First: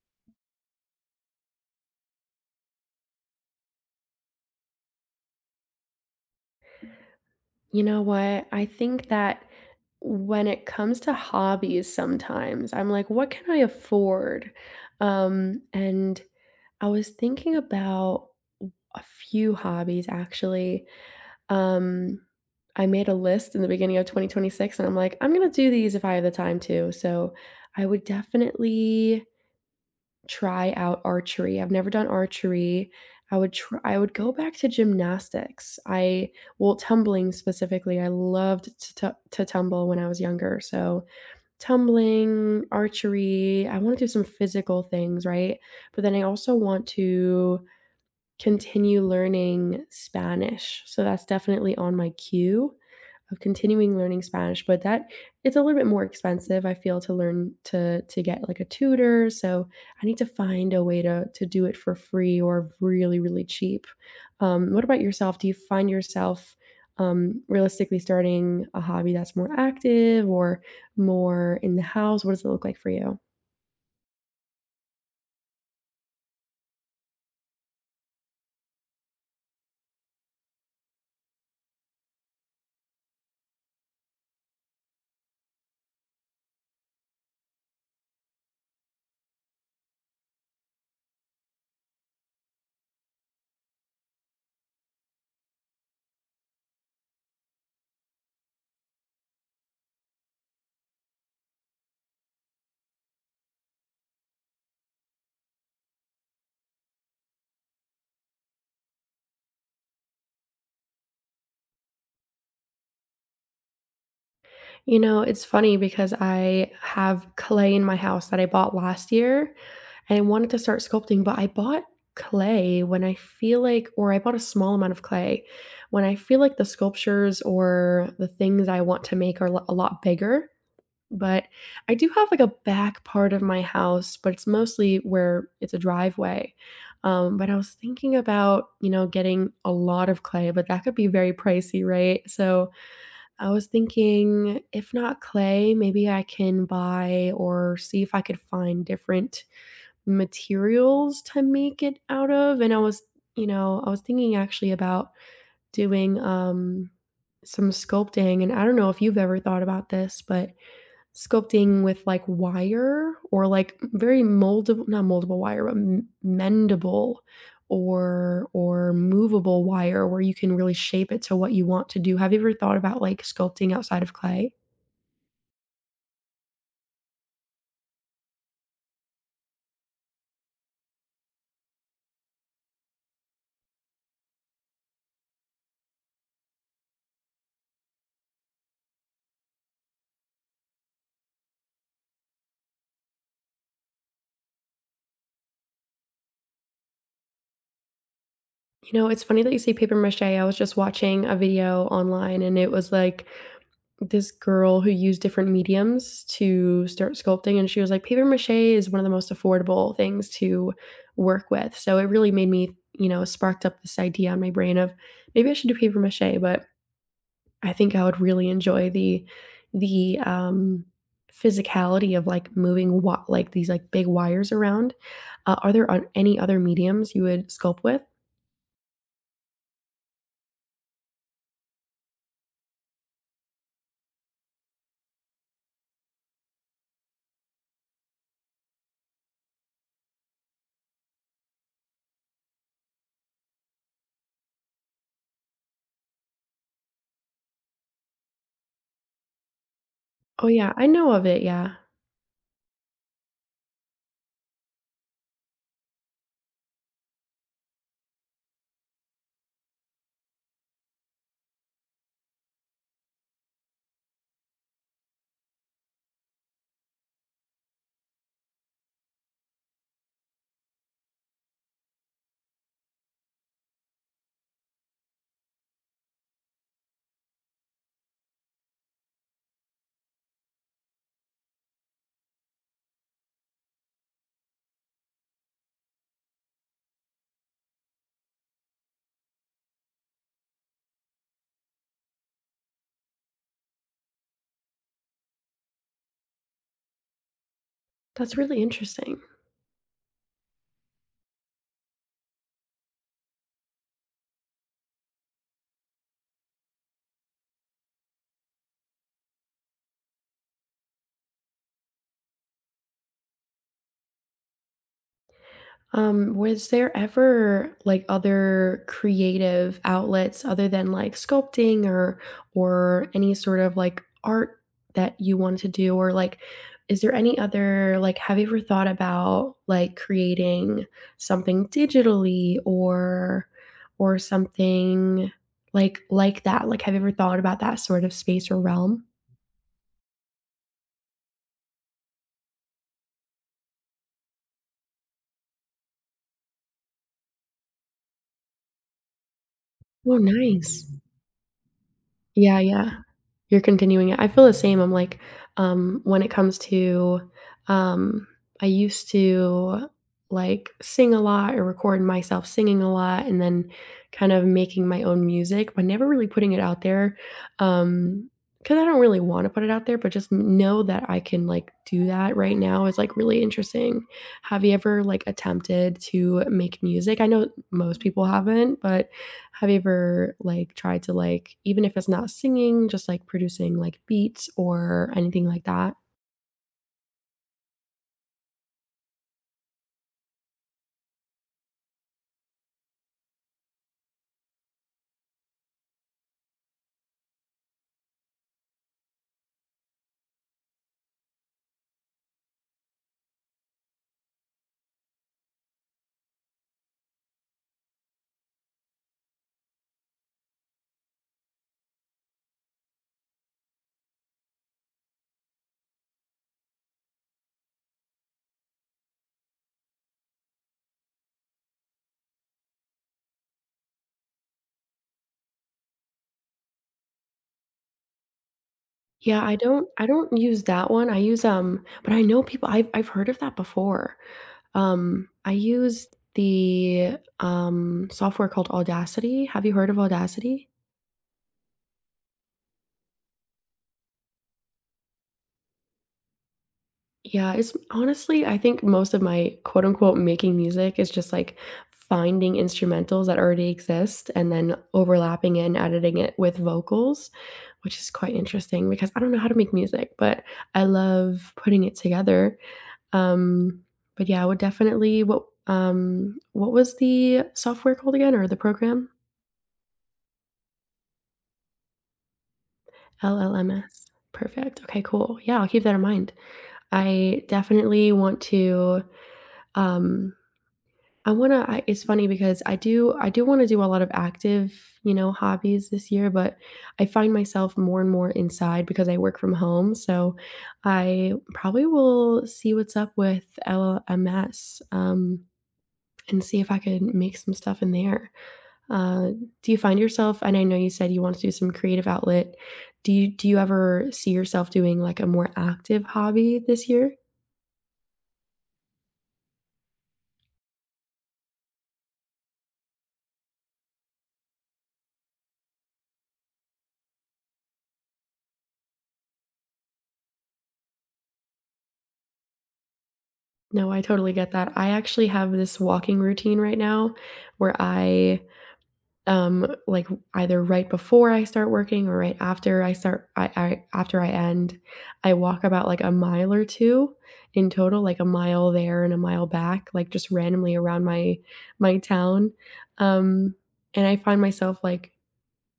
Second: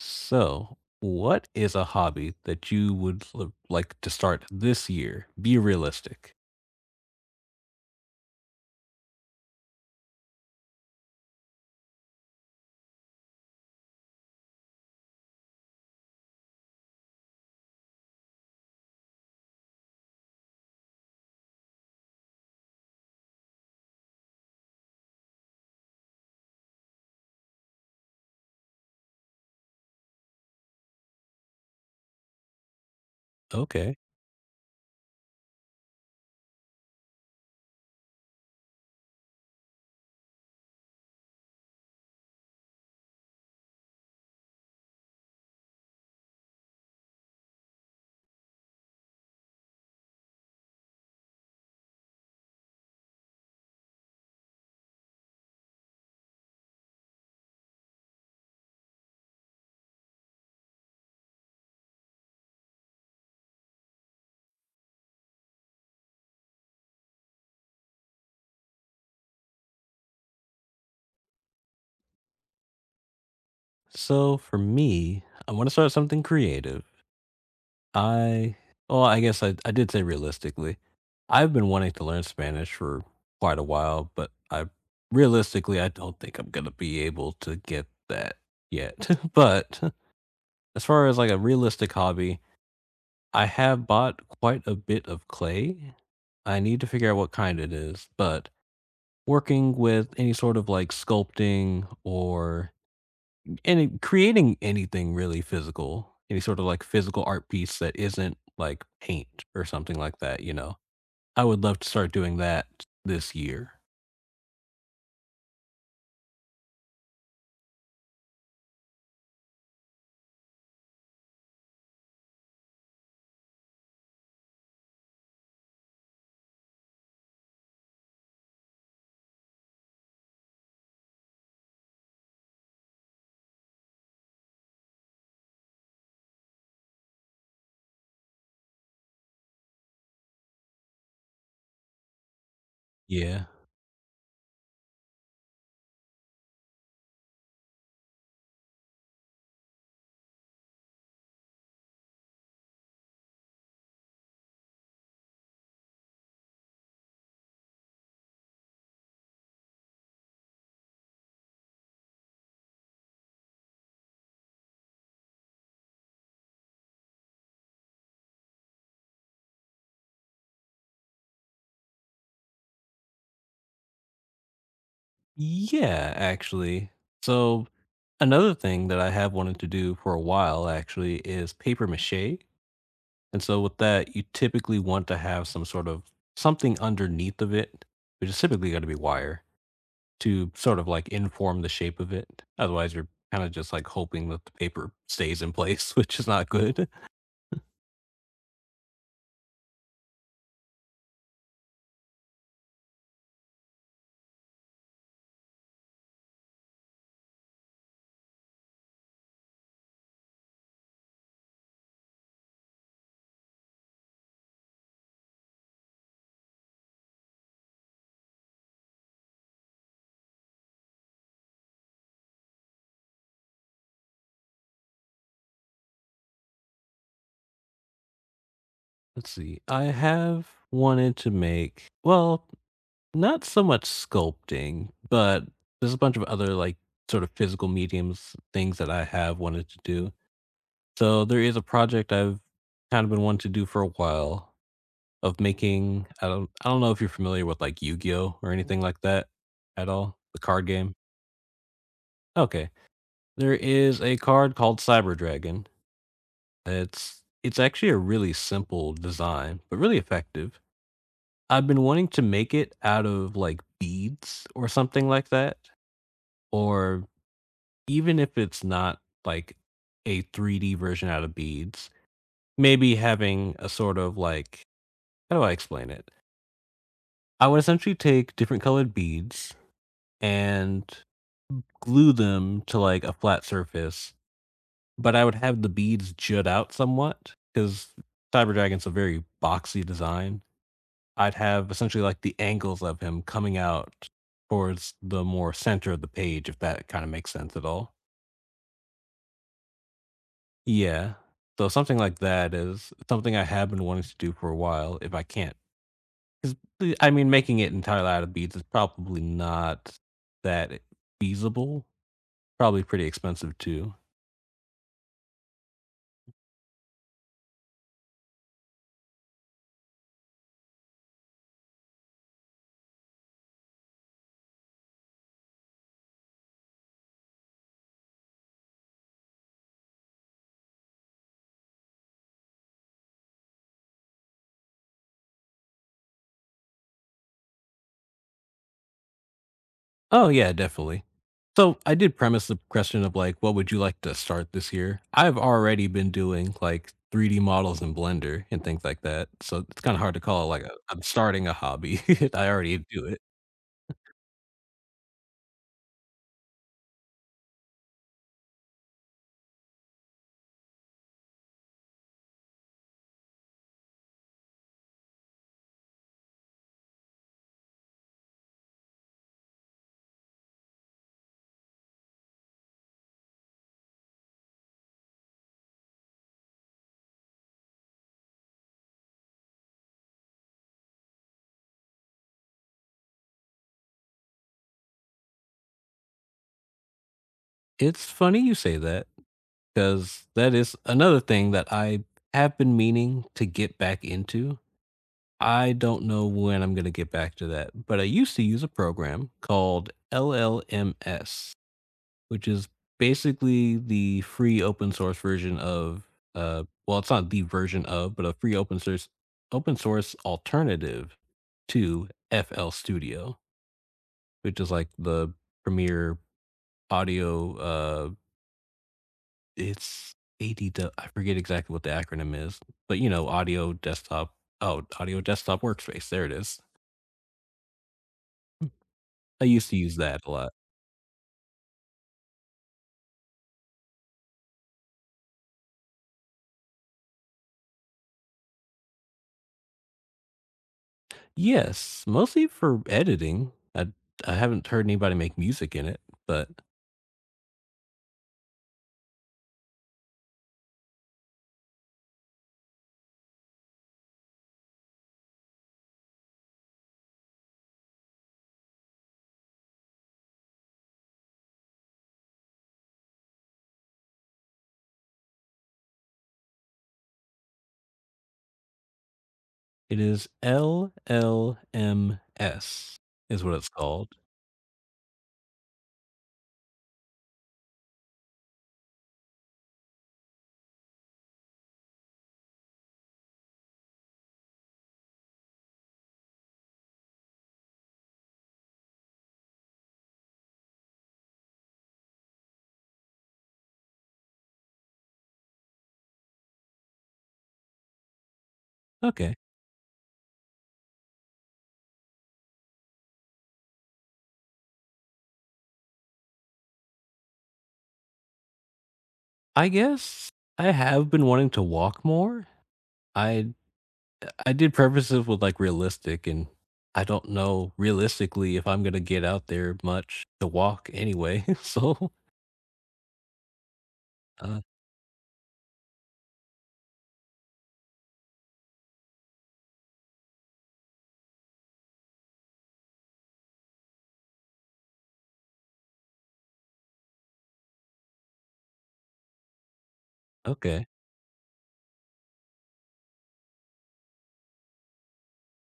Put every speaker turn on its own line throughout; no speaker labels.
So, what is a hobby that you would like to start this year? Be realistic.
You know what? I think that when it comes to hobbies sometimes, I'm like, what can I afford? And I was thinking about a few hobbies actually. Um, I made a list in the beginning of 2026 and I'm like, I'm gonna do these if I have the time to. So I would definitely try out archery. I've never done archery.
Okay.
I would go back to gymnastics. I well, tumbling specifically. I loved to tu to tumble when I was younger, so tumbling, archery. I wanna do some physical things, right? But then I also want to continue learning Spanish, so that's definitely on my queue of continuing learning Spanish, but that it's a little bit more expensive, I feel, to learn to get like a tutor. So I need to find a way to do it for free or really, really cheap. What about yourself? Do you find yourself realistically starting a hobby that's more active or more in the house? What does it look like for you?
So, for me, I want to start something creative. I, well, I guess I did say realistically. I've been wanting to learn Spanish for quite a while, but I realistically, I don't think I'm going to be able to get that yet. But as far as like a realistic hobby, I have bought quite a bit of clay. I need to figure out what kind it is, but working with any sort of like sculpting or any creating anything really physical, any sort of like physical art piece that isn't like paint or something like that. I would love to start doing that this year.
You know, it's funny because I have clay in my house that I bought last year. I wanted to start sculpting, but I bought clay when I feel like or I bought a small amount of clay when I feel like the sculptures or the things I want to make are a lot bigger. But I do have like a back part of my house, but it's mostly where it's a driveway. But I was thinking about, you know, getting a lot of clay, but that could be very pricey, right? So
Yeah.
I was thinking if not clay, maybe I can buy or see if I could find different materials to make it out of. And I was, you know, I was thinking actually about doing some sculpting, and I don't know if you've ever thought about this, but sculpting with like wire or like very moldable not moldable wire but mendable or movable wire where you can really shape it to what you want to do. Have you ever thought about like sculpting outside of clay?
Yeah, actually. So another thing that I have wanted to do for a while actually is paper mache. And so with that, you typically want to have some sort of something underneath of it, which is typically going to be wire to sort of like inform the shape of it. Otherwise, you're kind of just like hoping that the paper stays in place, which is not good.
You know, it's funny that you say paper mache. I was just watching a video online and it was like this girl who used different mediums to start sculpting, and she was like, paper mache is one of the most affordable things to work with. So it really made me, you know, sparked up this idea in my brain of maybe I should do paper mache. But I think I would really enjoy the the, um, physicality of, like, moving wa like, these, like, big wires around. Are there on any other mediums you would sculpt with?
Let's see. I have wanted to make, well, not so much sculpting, but there's a bunch of other like sort of physical mediums things that I have wanted to do. So there is a project I've kind of been wanting to do for a while of making I don't know if you're familiar with like Yu-Gi-Oh or anything like that at all, the
Oh,
card
yeah, I
game.
know of it, yeah.
Okay. There is a card called Cyber Dragon. It's actually a really simple design, but really effective. I've been wanting to make it out of like beads or something like that or even if it's not like a 3D version out of beads, maybe having a sort of like how do I explain it? I would essentially take different colored beads and glue them to like a flat surface, but I would have the beads jut out somewhat because Cyber Dragon's a very boxy design. I'd have essentially like the angles of him coming out towards the more center of the page, if that kind of makes sense at all.
That's really interesting.
Yeah. So something like that is something I have been wanting to do for a while if I can't. 'Cause the I mean, making it entirely out of beads is probably not that feasible, probably pretty expensive too.
Was there ever, like, other creative outlets other than, like, sculpting or any sort of, like, art that you wanted to do? Or, like, is there any other like, have you ever thought about, like, creating something digitally or something like that? Like, have you ever thought about that sort of space or realm?
Oh, yeah, definitely. So I did premise the question of like, what would you like to start this year? I've already been doing like 3D models in Blender and things like that. So it's kind of hard
Oh,
to call it like a,
nice.
I'm starting a hobby. I
Yeah,
already
yeah.
do it.
You're continuing it. I feel the same. I'm like, when it comes to, um, I used to like sing a lot or record myself singing a lot and then kind of making my own music, but never really putting it out there. Um, because I don't really want to put it out there, but just know that I can like do that right now is like really interesting. Have you ever like attempted to make music? I know most people haven't, but have you ever, like, tried to, like even if it's not singing, just, like, producing, like, beats or anything like that?
It's funny you say that because that is another thing that I have been meaning to get back into. I don't know when I'm going to get back to that, but I used to use a program called LLMS, which is basically the free open source version of well, it's not the version of but a free open source alternative to FL Studio, which is like the premier audio it's ADW, I forget exactly what the acronym is, but you know, audio desktop, oh, audio desktop workspace, there it is.
Yeah,
I used to use
I
that a
don't
lot.
use that one. I use, but I know people I've heard of that before. I use the, software called Audacity. Have you heard of Audacity?
Yes, mostly for editing. I haven't heard anybody make music in it, but
Yeah, it's honestly, I think most of my quote unquote making music is just like finding instrumentals that already exist and then overlapping it and editing it with vocals, which is quite interesting because I don't know how to make music, but I love putting it together. Um, but yeah, I would definitely what was the software called again or the program?
it is LLMS is what it's
LLMS.
called.
Perfect. Okay, cool. Yeah, I'll keep that in mind. I definitely want to um I it's funny because I do wanna do a lot of active, you know, hobbies this year, but I find myself more and more inside because I work from home, so I probably will see what's up with LMS, and see if I could make some stuff in there. Uh,
Okay.
do you find yourself and I know you said you want to do some creative outlet, do you ever see yourself doing, like, a more active hobby this year?
I guess I have been wanting to walk more. I I did preface it with, like, realistic, and I don't know realistically if I'm gonna get out there much to walk anyway, so,
No, I totally get
uh,
that. I actually have this walking routine right now where I like either right before I start working or right after I after I end, I walk about like a mile or two in total, like a mile there and a mile back, like just randomly
okay.
around my town. Um and I find myself like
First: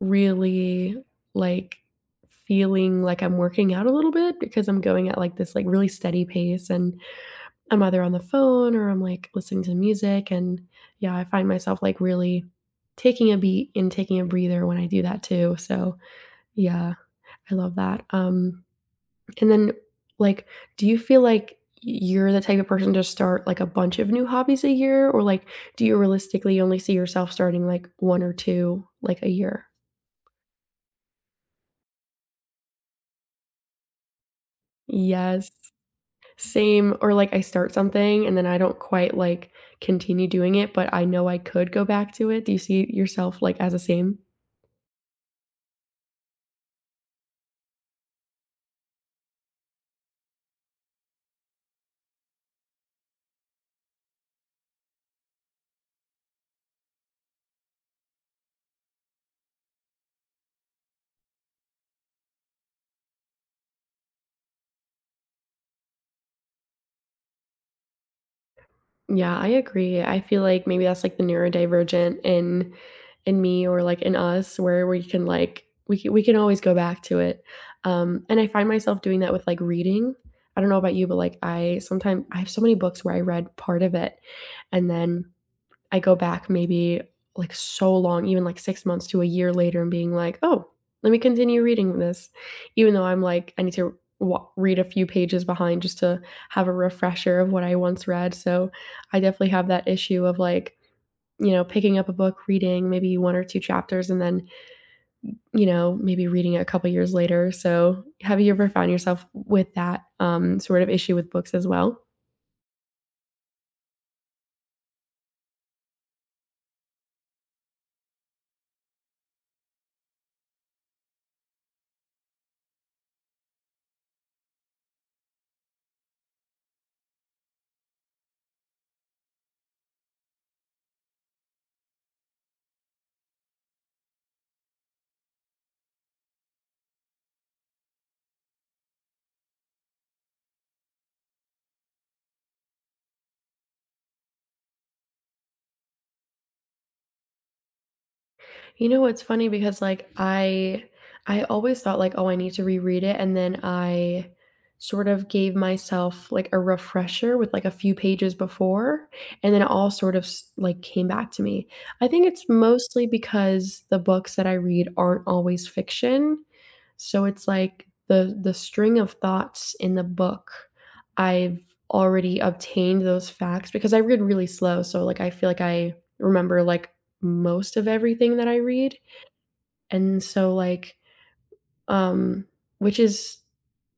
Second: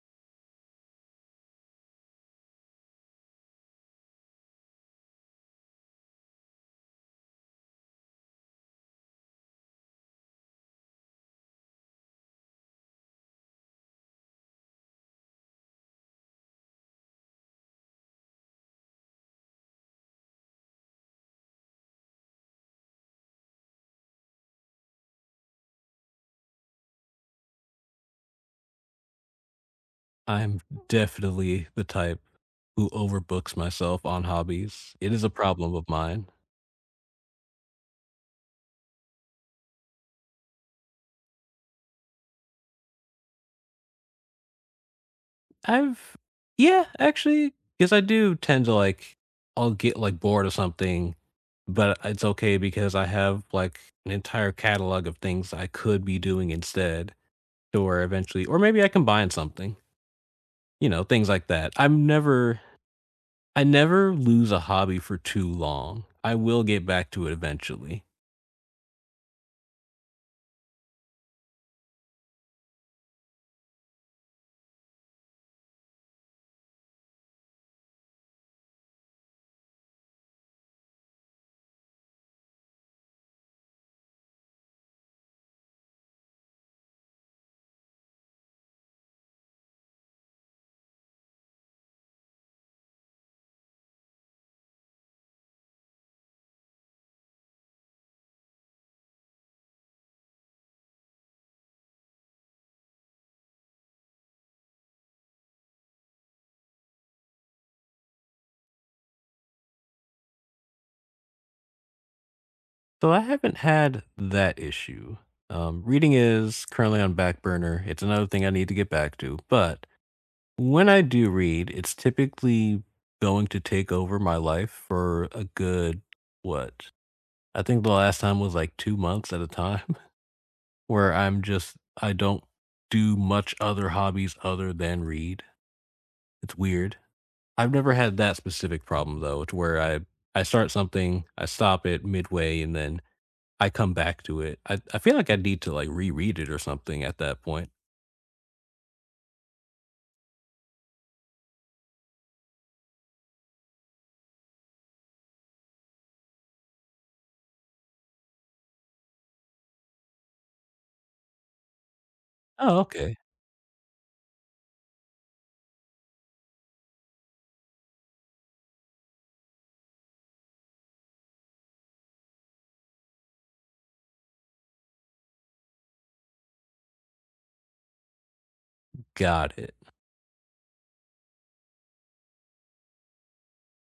really like feeling like I'm working out a little bit because I'm going at like this like really steady pace, and I'm either on the phone or I'm like listening to music. And yeah, I find myself like really taking a beat and taking a breather when I do that too. So yeah, I love that. And then like, do you feel like you're the type of person to start like a bunch of new hobbies a year, or like do you realistically only see yourself starting like one or two like a year?
I'm definitely the type who overbooks myself on hobbies. It is a
Yes.
problem of mine.
Same, or like I start something and then I don't quite like continue doing it, but I know I could go back to it. Do you see yourself like as the same?
I've Yeah, actually, because I do tend to, like, I'll get, like, bored of something, but it's okay because I have, like, an entire catalog of things I could be doing instead or eventually, or maybe I combine something, you know, things like that. I never lose a hobby for too long. I will get back to it eventually.
Yeah, I agree. I feel like maybe that's like the neurodivergent in me or like in us where we can we can always go back to it. And I find myself doing that with like reading. I don't know about you, but like I sometimes I have so many books where I read part of it and then I go back maybe like so long, even like 6 months to a year later and being like, "Oh, let me continue reading this," even though I'm like, I need to wa read a few pages behind just to have a refresher of what I once read, so I definitely have that issue of, like, you know, picking up a book, reading maybe 1 or 2 chapters, and then, you know, maybe reading it a couple years later. So have you ever found yourself with that, sort of issue with books as well?
So I haven't had that issue. Reading is currently on back burner. It's another thing I need to get back to, but when I do read, it's typically going to take over my life for a good what? I think the last time was like 2 months at a time, where I don't do much other hobbies other than read. It's weird. I've never had that specific problem though, to where I start something, I stop it midway, and then I come back to it. I feel like I need to like reread it or something at that point.
You know what's funny because I always thought like, "Oh, I need to reread it," and then I sort of gave myself like a refresher with like a few pages before, and then it all sort of like came back to me. I think it's
Oh,
mostly
okay.
because the books that I read aren't always fiction. So it's like the string of thoughts in the book, I've already obtained those facts because I read really slow. So like I feel like I remember like most of everything that I read.
Got it.
And so like um which is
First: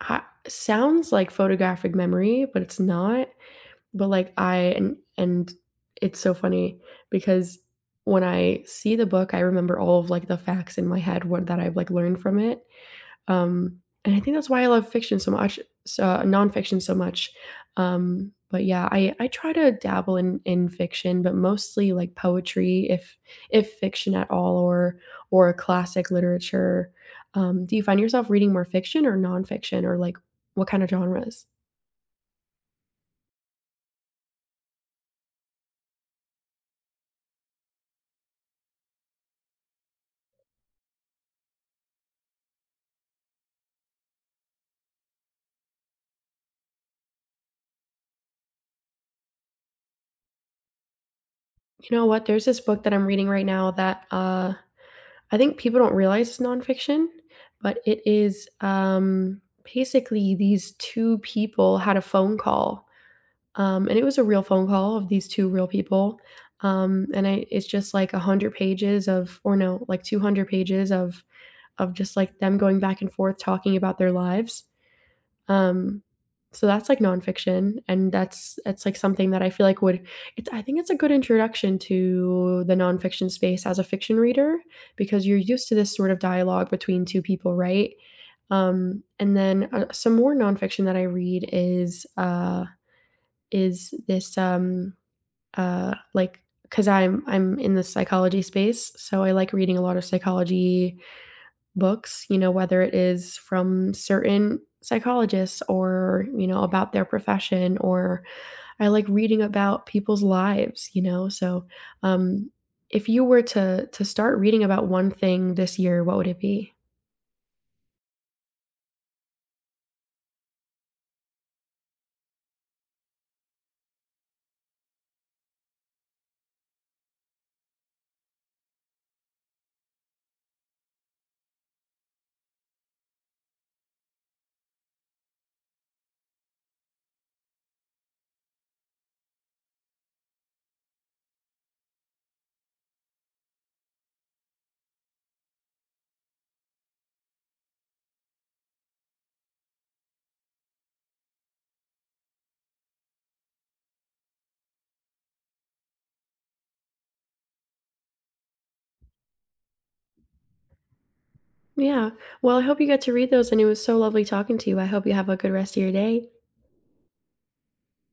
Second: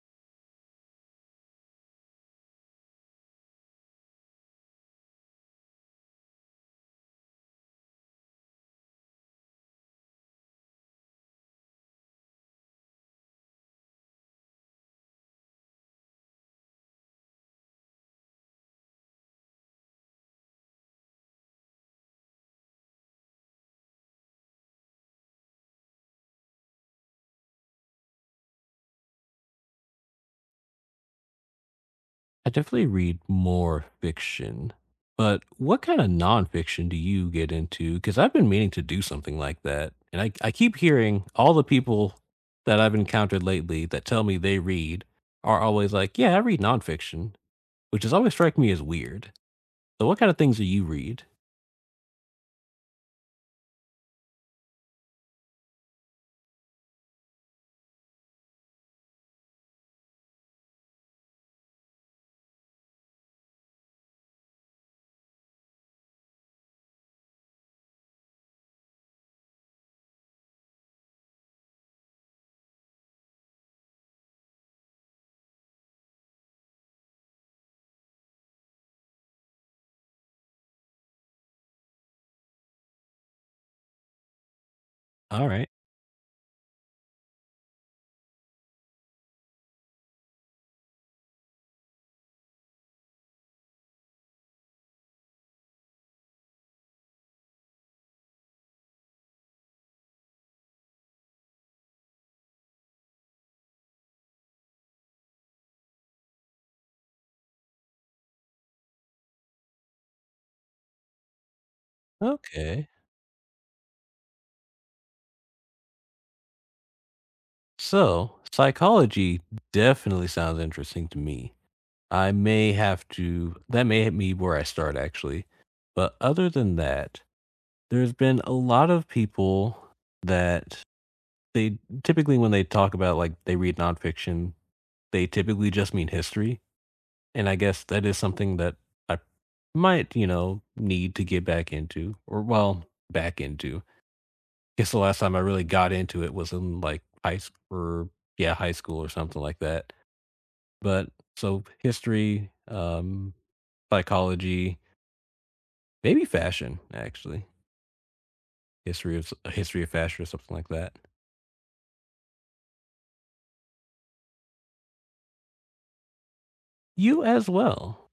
sounds like photographic memory, but it's not. But like I and it's so funny because when I see the book, I remember all of like the facts in my head what that I've like learned from it. Um, and I think that's why I love fiction so much, so nonfiction so much. But yeah, I try to dabble in fiction, but mostly like poetry, if fiction at all, or classic literature. Do you find yourself reading more fiction or nonfiction, or like what kind of genres?
I definitely read more fiction, but what kind of nonfiction do you get into? Because I've been meaning to do something like that. And I keep hearing all the people that I've encountered lately that tell me they read are always like, yeah, I read nonfiction, which has always struck me as weird. So, what kind of things do you read?
You know what? There's this book that I'm reading right now that I think people don't realize is nonfiction, but it is basically these two people had a phone call. And it was a real phone call of these 2 real people, and I it's just like 100 pages of or no, like 200 pages of just, like, them going back and forth talking about their lives. Um, so that's, like, nonfiction, and like, something that I feel like would it's I think it's a good introduction to the nonfiction space as a fiction reader because you're
All
used
right.
to this sort of dialogue between 2 people, right? And then, some more nonfiction that I read is, this, like because I'm in the psychology space, so I like reading a lot of psychology books. You know, whether it is from certain psychologists or you know about their profession, or I like reading about people's lives. You know, so um,
Okay.
if you were to start reading about one thing this year, what would it be?
So, psychology definitely sounds interesting to me. I may have to, that may hit me where I start actually. But other than that, there's been a lot of people that they typically when they talk about, like, they read nonfiction, they typically just mean history, and I guess that is something that I might, you know, need to get back into, or well, back into. I guess the last time I really got into it was in, like, high school, or yeah, high school or something like that. But so history, psychology, maybe fashion, actually. History of s history of fashion or something like that.
Yeah. Well, I hope you get to read those, and it was so lovely talking to you. I hope you have a good rest of your day.
You as well.